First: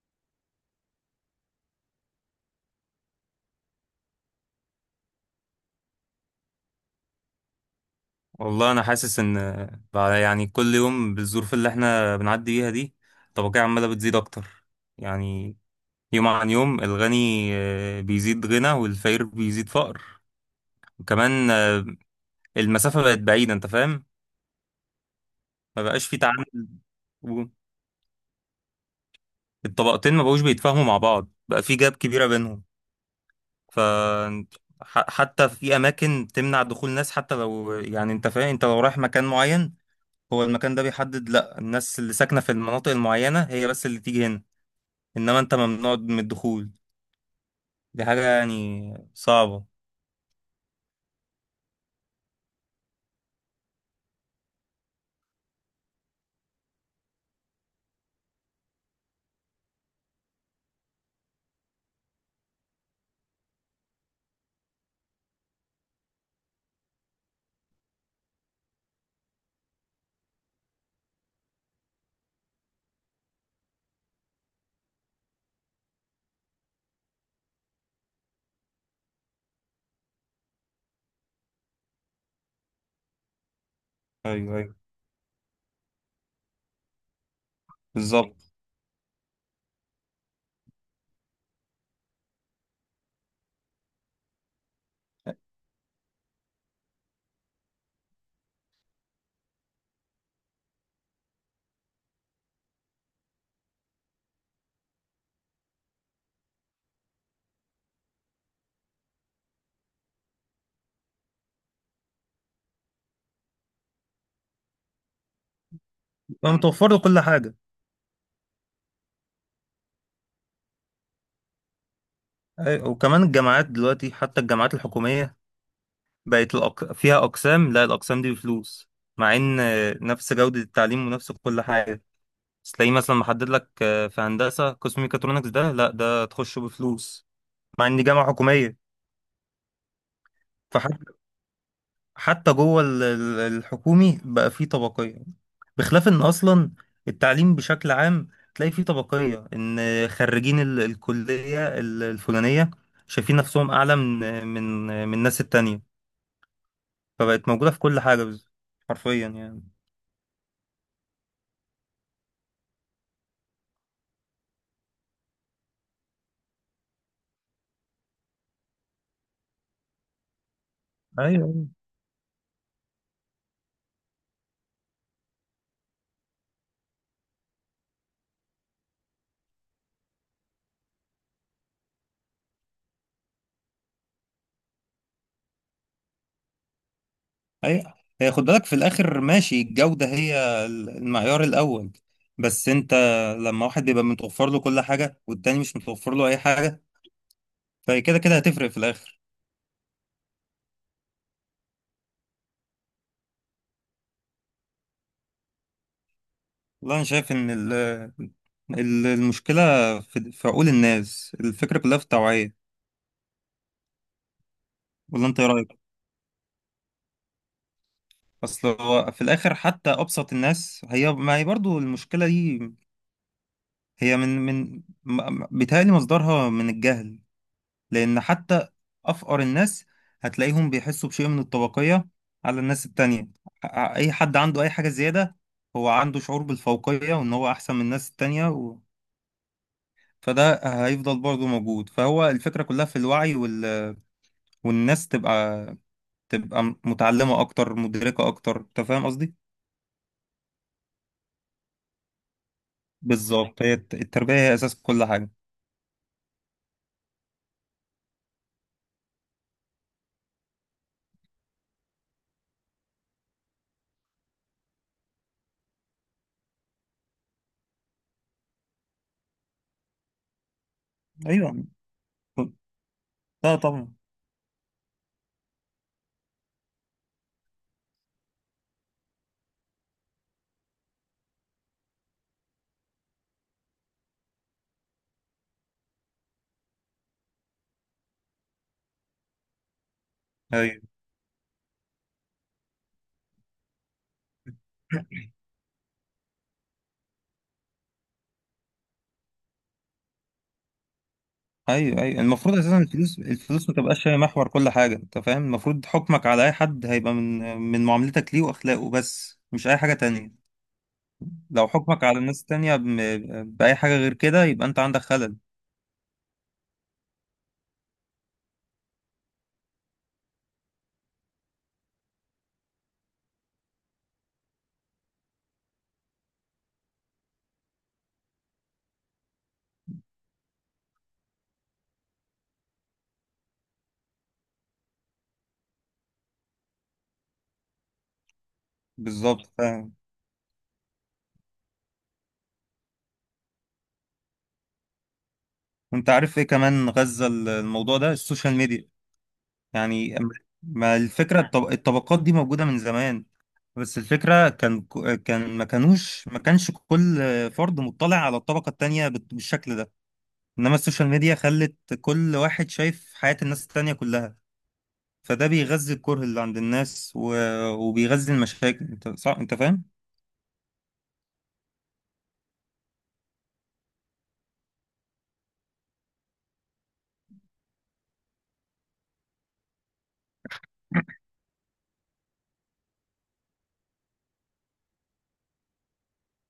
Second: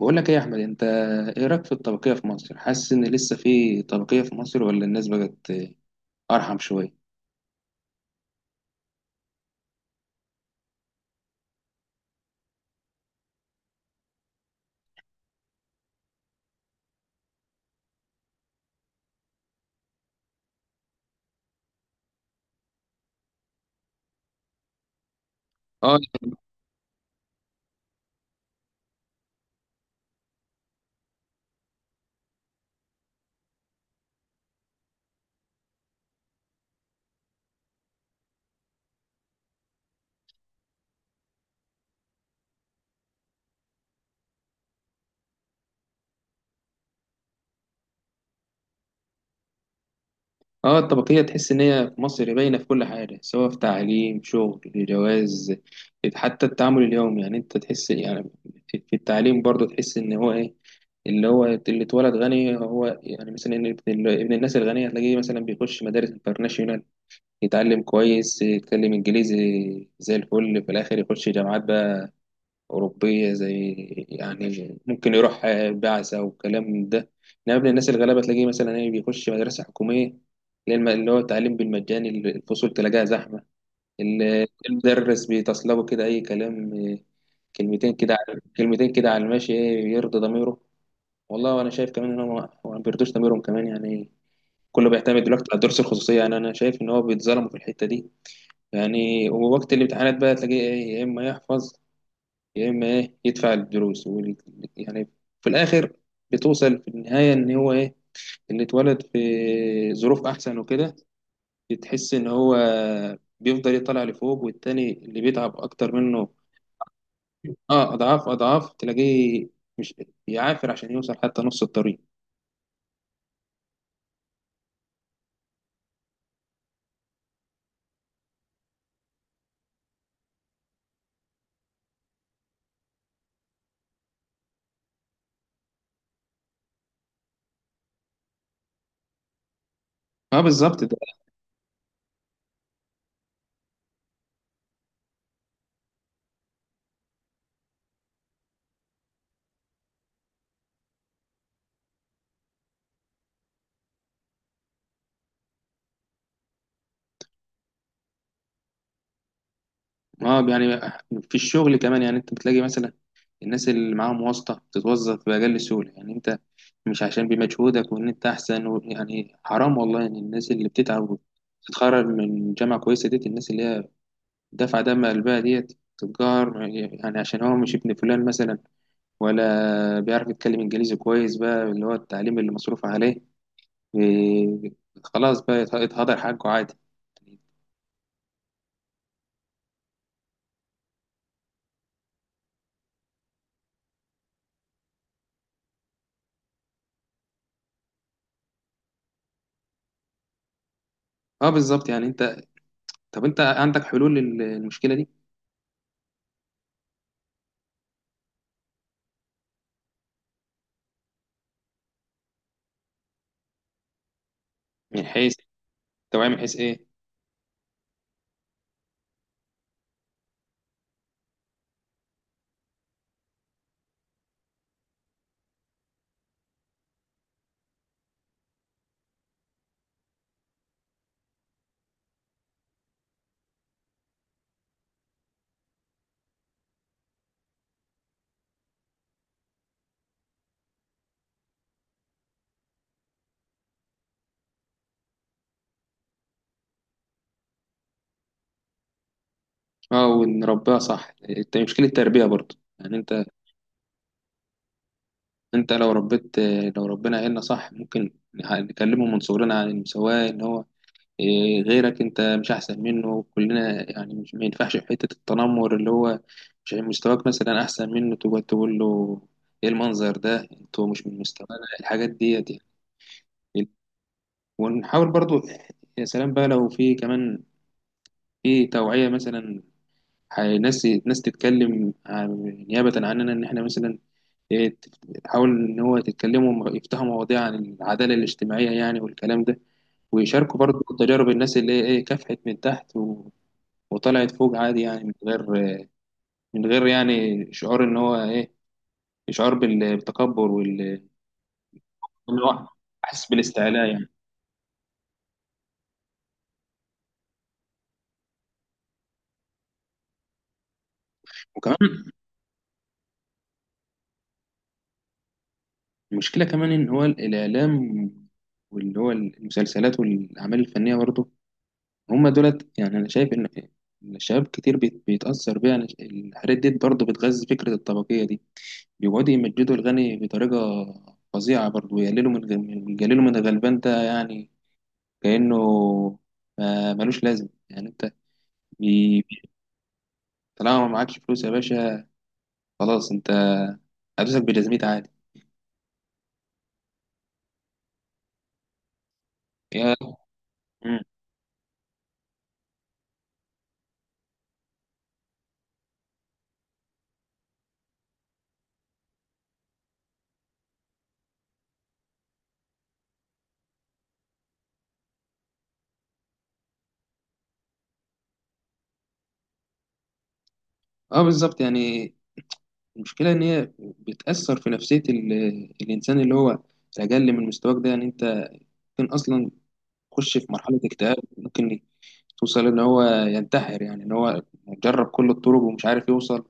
بقول لك ايه يا احمد انت؟ ايه رايك في الطبقيه في مصر؟ حاسس ان لسه في طبقيه في مصر ولا الناس بقت ارحم شويه؟ والله انا حاسس ان بعد يعني كل يوم بالظروف اللي احنا بنعدي بيها دي، الطبقية عمالة بتزيد اكتر. يعني يوم عن يوم الغني بيزيد غنى، والفقير بيزيد فقر. وكمان المسافة بقت بعيدة، انت فاهم. ما اه. بقاش في تعامل. و- الطبقتين ما بقوش بيتفاهموا مع بعض، بقى في جاب كبيرة بينهم. ف حتى في اماكن تمنع دخول ناس، حتى لو يعني انت فاهم، انت لو رايح مكان معين هو المكان ده بيحدد، لا الناس اللي ساكنة في المناطق المعينة هي بس اللي تيجي هنا، انما انت ممنوع من الدخول. دي حاجة يعني صعبة. اه، الطبقيه تحس ان هي في مصر باينه في كل حاجه، سواء في تعليم، شغل، جواز، حتى التعامل اليومي، يعني انت تحس، يعني في التعليم برضه تحس ان هو ايه، اللي هو اللي اتولد غني، هو يعني مثلا إن ابن الناس الغنيه تلاقيه مثلا بيخش مدارس انترناشونال، يتعلم كويس، يتكلم انجليزي زي الفل، في الاخر يخش جامعات بقى أوروبية، زي يعني ممكن يروح بعثة وكلام من ده. إنما ابن الناس الغلابة تلاقيه مثلا إيه بيخش مدرسة حكومية، اللي هي اللي هو التعليم بالمجاني، الفصول تلاقيها زحمة، ايوه، ايوه، المدرس بيتصلبه كده أي كلام كلمتين كده على بالظبط. كلمتين كده على الماشي، إيه يرضي ضميره. والله وأنا شايف كمان إن هو، ما هو ما بيرضوش ضميرهم كمان يعني، كله بيعتمد دلوقتي على الدروس الخصوصية، يعني أنا شايف إن هو بيتظلموا في الحتة دي يعني. ووقت الامتحانات بقى تلاقيه إيه، يا إما يحفظ يا اما ايه يدفع الدروس يعني، في الاخر بتوصل في النهايه ان هو ايه، اللي اتولد في ظروف احسن وكده بتحس ان هو بيفضل يطلع لفوق، والتاني اللي بيتعب اكتر منه بقى متوفر له كل حاجة. اه، اضعاف اضعاف تلاقيه مش بيعافر عشان يوصل حتى نص الطريق. أيوة. وكمان الجامعات دلوقتي، حتى الجامعات الحكومية بقت فيها أقسام، لا الأقسام دي بفلوس، مع إن نفس جودة التعليم ونفس كل حاجة. بس تلاقيه مثلا محدد لك في هندسة قسم ميكاترونكس ده، لا ده تخشه بفلوس، مع إن دي جامعة حكومية. اه بالظبط. فحتى جوه الحكومي بقى فيه طبقية. بخلاف ان اصلا التعليم بشكل عام تلاقي فيه طبقية، ان خريجين الكلية الفلانية شايفين نفسهم اعلى من الناس التانية. فبقت موجودة في كل حاجة، حرفيا يعني. اه يعني في الشغل كمان، يعني انت بتلاقي مثلا الناس اللي معاهم واسطة بتتوظف بأقل سهولة، يعني انت مش عشان بمجهودك وان انت احسن و... يعني حرام والله ان الناس اللي بتتعب ايوه، وتتخرج من جامعة كويسة ديت، الناس اللي هي دافعة دم قلبها ديت تتجار، يعني عشان هو مش ابن فلان مثلا، ولا بيعرف يتكلم انجليزي كويس، بقى اللي هو التعليم اللي مصروف عليه و- خلاص بقى يتهدر حقه عادي. ايوه. هي خد بالك، في الاخر ماشي الجودة هي المعيار الاول. بس انت لما واحد بيبقى متوفر له كل حاجة والتاني مش متوفر له اي حاجة، فكده كده هتفرق في الاخر. اه بالظبط، يعني انت، طب انت عندك حلول للمشكلة دي؟ والله أنا شايف إن المشكلة في عقول الناس، الفكرة كلها في التوعية. من ولا حيث؟ أنت إيه رأيك؟ توعية من حيث ايه؟ أصل هو في الآخر حتى أبسط الناس هي، ما هي برضو المشكلة دي هي بيتهيألي مصدرها من الجهل. لأن حتى أفقر الناس هتلاقيهم بيحسوا بشيء من الطبقية على الناس التانية. أي حد عنده أي حاجة زيادة هو عنده شعور بالفوقية وإن هو أحسن من الناس التانية فده هيفضل برضه موجود. فهو الفكرة كلها في الوعي، والناس تبقى متعلمة أكتر، مدركة أكتر، أنت فاهم قصدي؟ اه، ونربيها صح، مشكلة التربية برضو، يعني انت، بالظبط. هي التربية هي أساس كل حاجة. انت لو ربيت، لو ربنا عيلنا صح ممكن نكلمه من صغرنا عن المساواة، ان هو إيه، غيرك انت مش احسن منه، كلنا يعني، مش ما ينفعش في حتة التنمر، اللي هو مش يعني مستواك مثلا احسن منه تقعد تقول له ايه المنظر ده، انتوا مش من مستوانا، أيوه. الحاجات ديت يعني. لا طبعا. ونحاول برضو، يا سلام بقى لو في كمان في توعية مثلا، ناس تتكلم نيابة عننا، إن إحنا مثلا إيه، تحاول إن هو تتكلموا يفتحوا مواضيع عن العدالة الاجتماعية يعني والكلام ده، ويشاركوا برضه أيوه، تجارب الناس اللي هي إيه كافحت من تحت وطلعت فوق عادي، يعني من غير، من غير يعني شعور إن هو إيه، شعور بالتكبر وال، أيوه، أيوه. إن المفروض هو أساسا الفلوس، أحس الفلوس ما بالاستعلاء يعني. تبقاش هي محور كل حاجة، أنت فاهم؟ المفروض حكمك على أي حد هيبقى من معاملتك ليه وأخلاقه بس، مش أي حاجة تانية. لو حكمك وكمان على الناس التانية بأي حاجة غير كده يبقى أنت عندك خلل. المشكلة كمان إن هو الإعلام، واللي هو المسلسلات والأعمال الفنية برضه، هما دولت يعني أنا شايف إن، إن الشباب كتير بيتأثر بيها، يعني الحاجات ديت برضه بتغذي فكرة الطبقية دي، بيقعدوا يمجدوا الغني بطريقة فظيعة برضه، ويقللوا من يقللوا من الغلبان ده، يعني كأنه ملوش لازم، يعني أنت بي- بالظبط، بي- فاهم. طالما ما معكش فلوس يا باشا خلاص أنت هتوسك بجزمتي عادي. وأنت عارف إيه كمان غزة الموضوع ده السوشيال ميديا يا- يعني ما مم. الفكرة الطبقات دي موجودة من زمان، بس الفكرة كان ما كانش كل فرد مطلع على الطبقة التانية بالشكل ده. إنما السوشيال ميديا خلت كل واحد شايف حياة الناس التانية كلها، فده بيغذي الكره اللي عند الناس وبيغذي المشاكل، انت صح انت فاهم. اه بالظبط يعني المشكلة إن هي بتأثر في نفسية الإنسان اللي هو الأقل من مستواك ده، يعني أنت ممكن أصلا يخش في مرحلة اكتئاب، ممكن توصل إن هو ينتحر، يعني إن هو جرب كل الطرق ومش عارف يوصل،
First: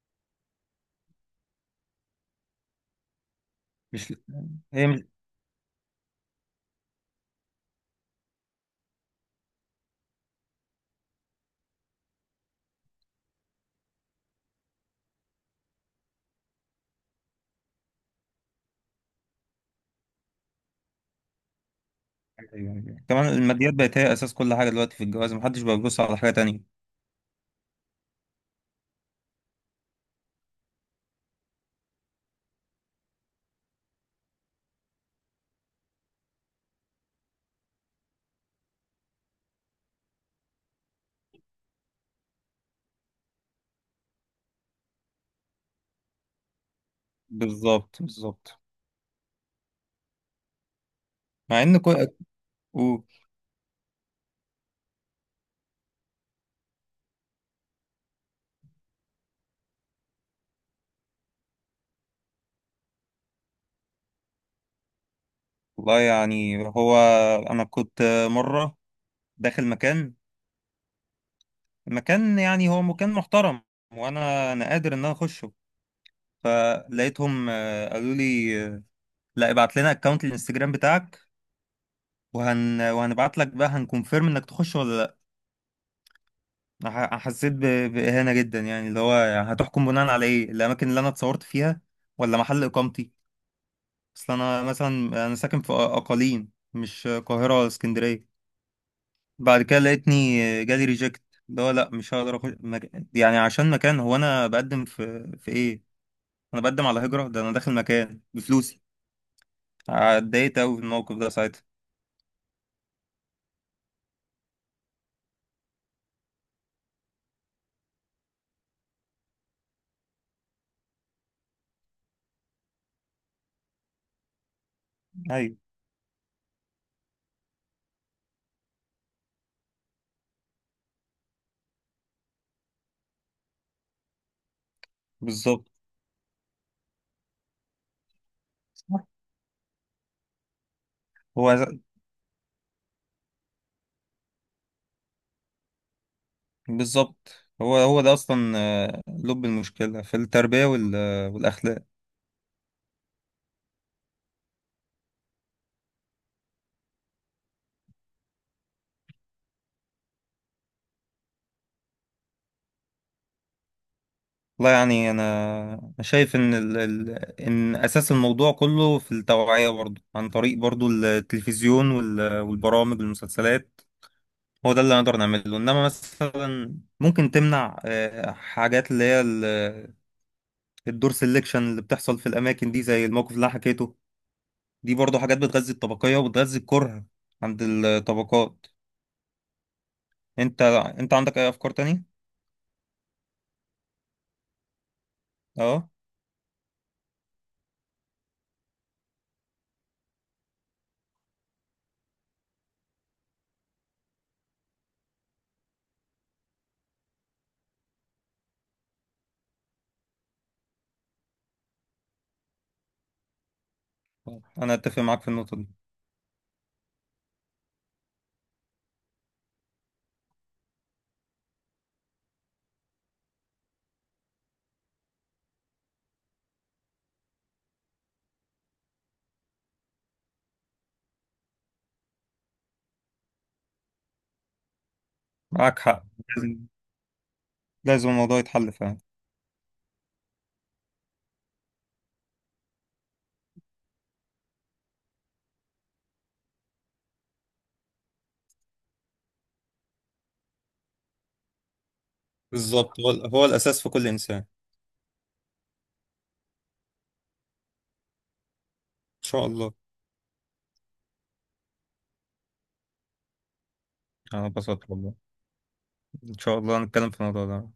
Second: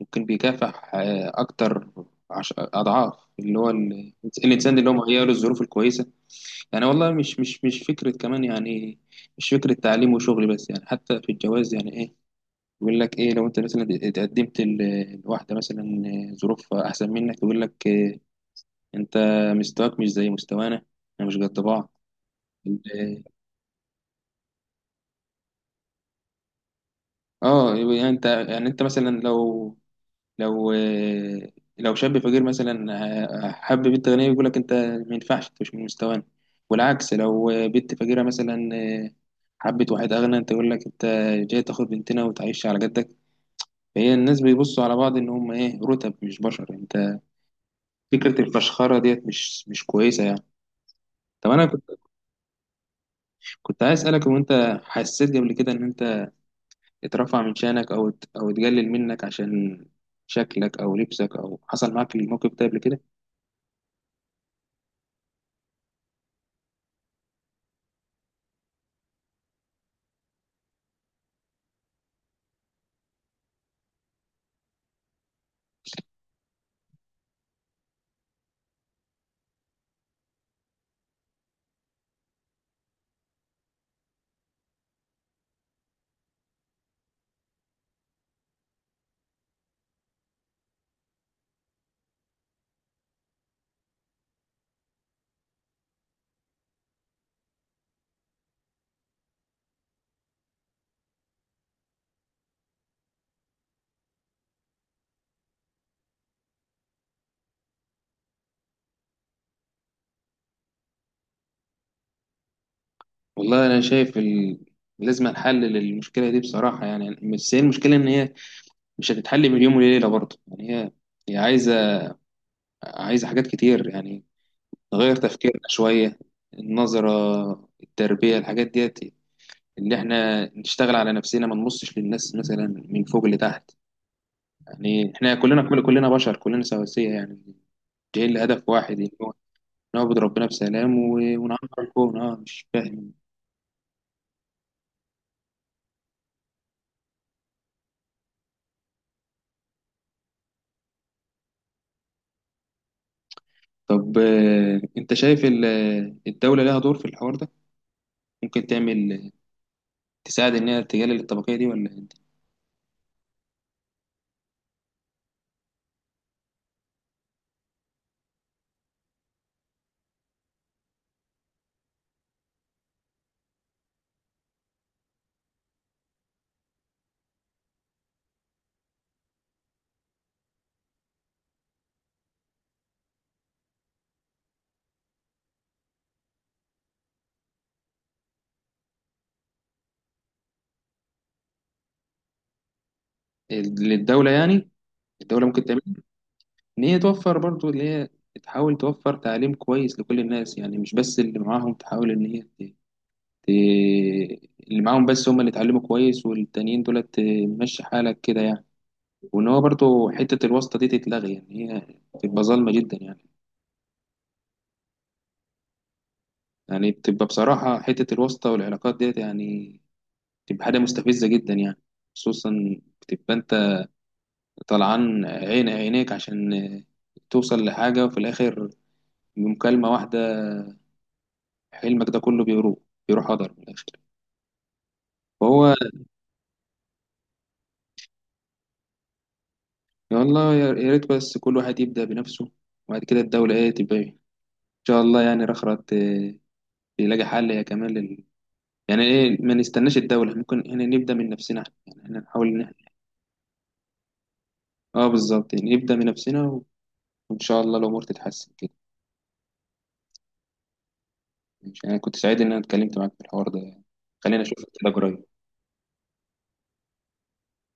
ممكن بيكافح أكتر أضعاف اللي هو ال... مش الإنسان هي اللي هو مش... مهيأ له الظروف الكويسة. يعني والله مش فكرة كمان يعني، مش فكرة تعليم وشغل بس يعني، حتى في الجواز يعني إيه، يقول لك إيه لو أنت مثلا اتقدمت لواحدة مثلا ظروف أحسن منك، يقول لك آه، أنت مستواك مش زي مستوانا، إحنا مش قد بعض. يعني كمان الماديات بقت هي اساس كل حاجة دلوقتي في الجواز، محدش بقى بيبص على حاجة تانية. اه يعني انت، يعني انت مثلا لو، لو آه، لو شاب فقير مثلا آه، حب بنت غنيه يقول لك انت ما ينفعش انت مش من مستوانا، والعكس لو آه، بنت فقيره مثلا آه، حبت واحد اغنى، انت يقول لك انت جاي تاخد بنتنا وتعيش على جدك. فهي الناس بيبصوا على بعض ان هم ايه رتب مش بشر انت، بالظبط، فكره بالظبط. الفشخره ديت مش كويسه يعني. طب مع انا ان كنت كل... كنت عايز اسالك، هو انت حسيت قبل كده ان انت اترفع من شأنك أو أو اتقلل منك عشان شكلك أو لبسك، أو حصل معاك الموقف ده قبل كده؟ والله يعني هو انا كنت مره داخل مكان، يعني هو مكان محترم، وانا قادر ان انا اخشه. فلقيتهم قالوا لي لا، ابعت لنا اكونت الانستجرام بتاعك وهنبعت لك بقى هنكونفيرم انك تخش ولا لا. أنا حسيت باهانه جدا، يعني اللي هو يعني هتحكم بناء على ايه؟ الاماكن اللي انا اتصورت فيها ولا محل اقامتي؟ اصل انا مثلا انا ساكن في اقاليم، مش قاهره ولا اسكندريه. بعد كده لقيتني جالي ريجكت، اللي هو لا مش هقدر اخش يعني عشان مكان، هو انا بقدم في ايه؟ انا بقدم على هجرة؟ ده انا داخل مكان بفلوسي. اتضايقت قوي في الموقف ده ساعتها. والله أنا شايف ال... لازم نحلل المشكلة دي بصراحة، يعني بس هي المشكلة إن هي مش هتتحل من يوم وليلة برضه، يعني هي عايزة، عايزة حاجات كتير يعني، نغير ايوه، تفكيرنا شوية، النظرة، التربية، الحاجات ديت، اللي احنا نشتغل على نفسنا، ما نبصش للناس مثلا من فوق لتحت، يعني احنا بالظبط. كلنا، كلنا بشر، كلنا سواسية، يعني جايين لهدف واحد، نعبد ربنا بسلام هو ونعمر ز- الكون. اه مش فاهم. بالظبط، هو ده اصلا لب المشكله في التربيه والاخلاق. طب آه، انت شايف الدولة لها دور في الحوار ده؟ ممكن تعمل تساعد ان هي تقلل الطبقية دي؟ ولا انت-؟ والله يعني انا، أنا شايف ان اساس الموضوع كله في التوعيه برضه، عن طريق برضه التلفزيون والبرامج والمسلسلات. هو ده اللي نقدر نعمله. انما مثلا ممكن تمنع حاجات اللي هي الدور سيلكشن اللي بتحصل في الاماكن دي، زي الموقف اللي أنا حكيته. دي برضو حاجات بتغذي الطبقية وبتغذي الكره عند الطبقات. انت عندك اي افكار تانية؟ للدولة يعني، الدولة ممكن تعمل، اه. ان هي توفر برضو اللي هي، تحاول توفر تعليم كويس لكل الناس، يعني مش بس اللي معاهم، تحاول ان هي ت- اللي معاهم بس هم اللي اتعلموا كويس، والتانيين دولت آه، مشي حالك كده يعني. وان هو برضو حتة الواسطة دي تتلغي، يعني هي تبقى ظالمة جدا يعني. انا اتفق معاك في النقطة دي. يعني بتبقى بصراحة حتة الواسطة والعلاقات ديت يعني، بتبقى حاجة مستفزة جدا يعني، خصوصا بتبقى أنت طلعان عين عينيك عشان توصل لحاجة، وفي الآخر بمكالمة واحدة حلمك ده كله بيروح، هدر من الآخر، فهو. معاك حق. لازم، لازم الموضوع يتحل فعلا. والله يا ريت بس كل واحد يبدأ بنفسه، وبعد كده الدولة إيه تبقى إيه. إن شاء الله يعني رخرت يلاقي حل، يا كمان لل... يعني إيه، ما نستناش الدولة، ممكن إحنا نبدأ من نفسنا، يعني إحنا نحاول إن إحنا، بالظبط، هو الأساس في كل إنسان. إن آه بالظبط يعني نبدأ من نفسنا، وإن شاء الله الأمور تتحسن كده. شاء الله. أنا كنت سعيد إن أنا اتكلمت معاك في الحوار ده يعني. خلينا انا أشوفك كده اتبسطت والله. قريب. ان شاء الله هنتكلم في الموضوع ده.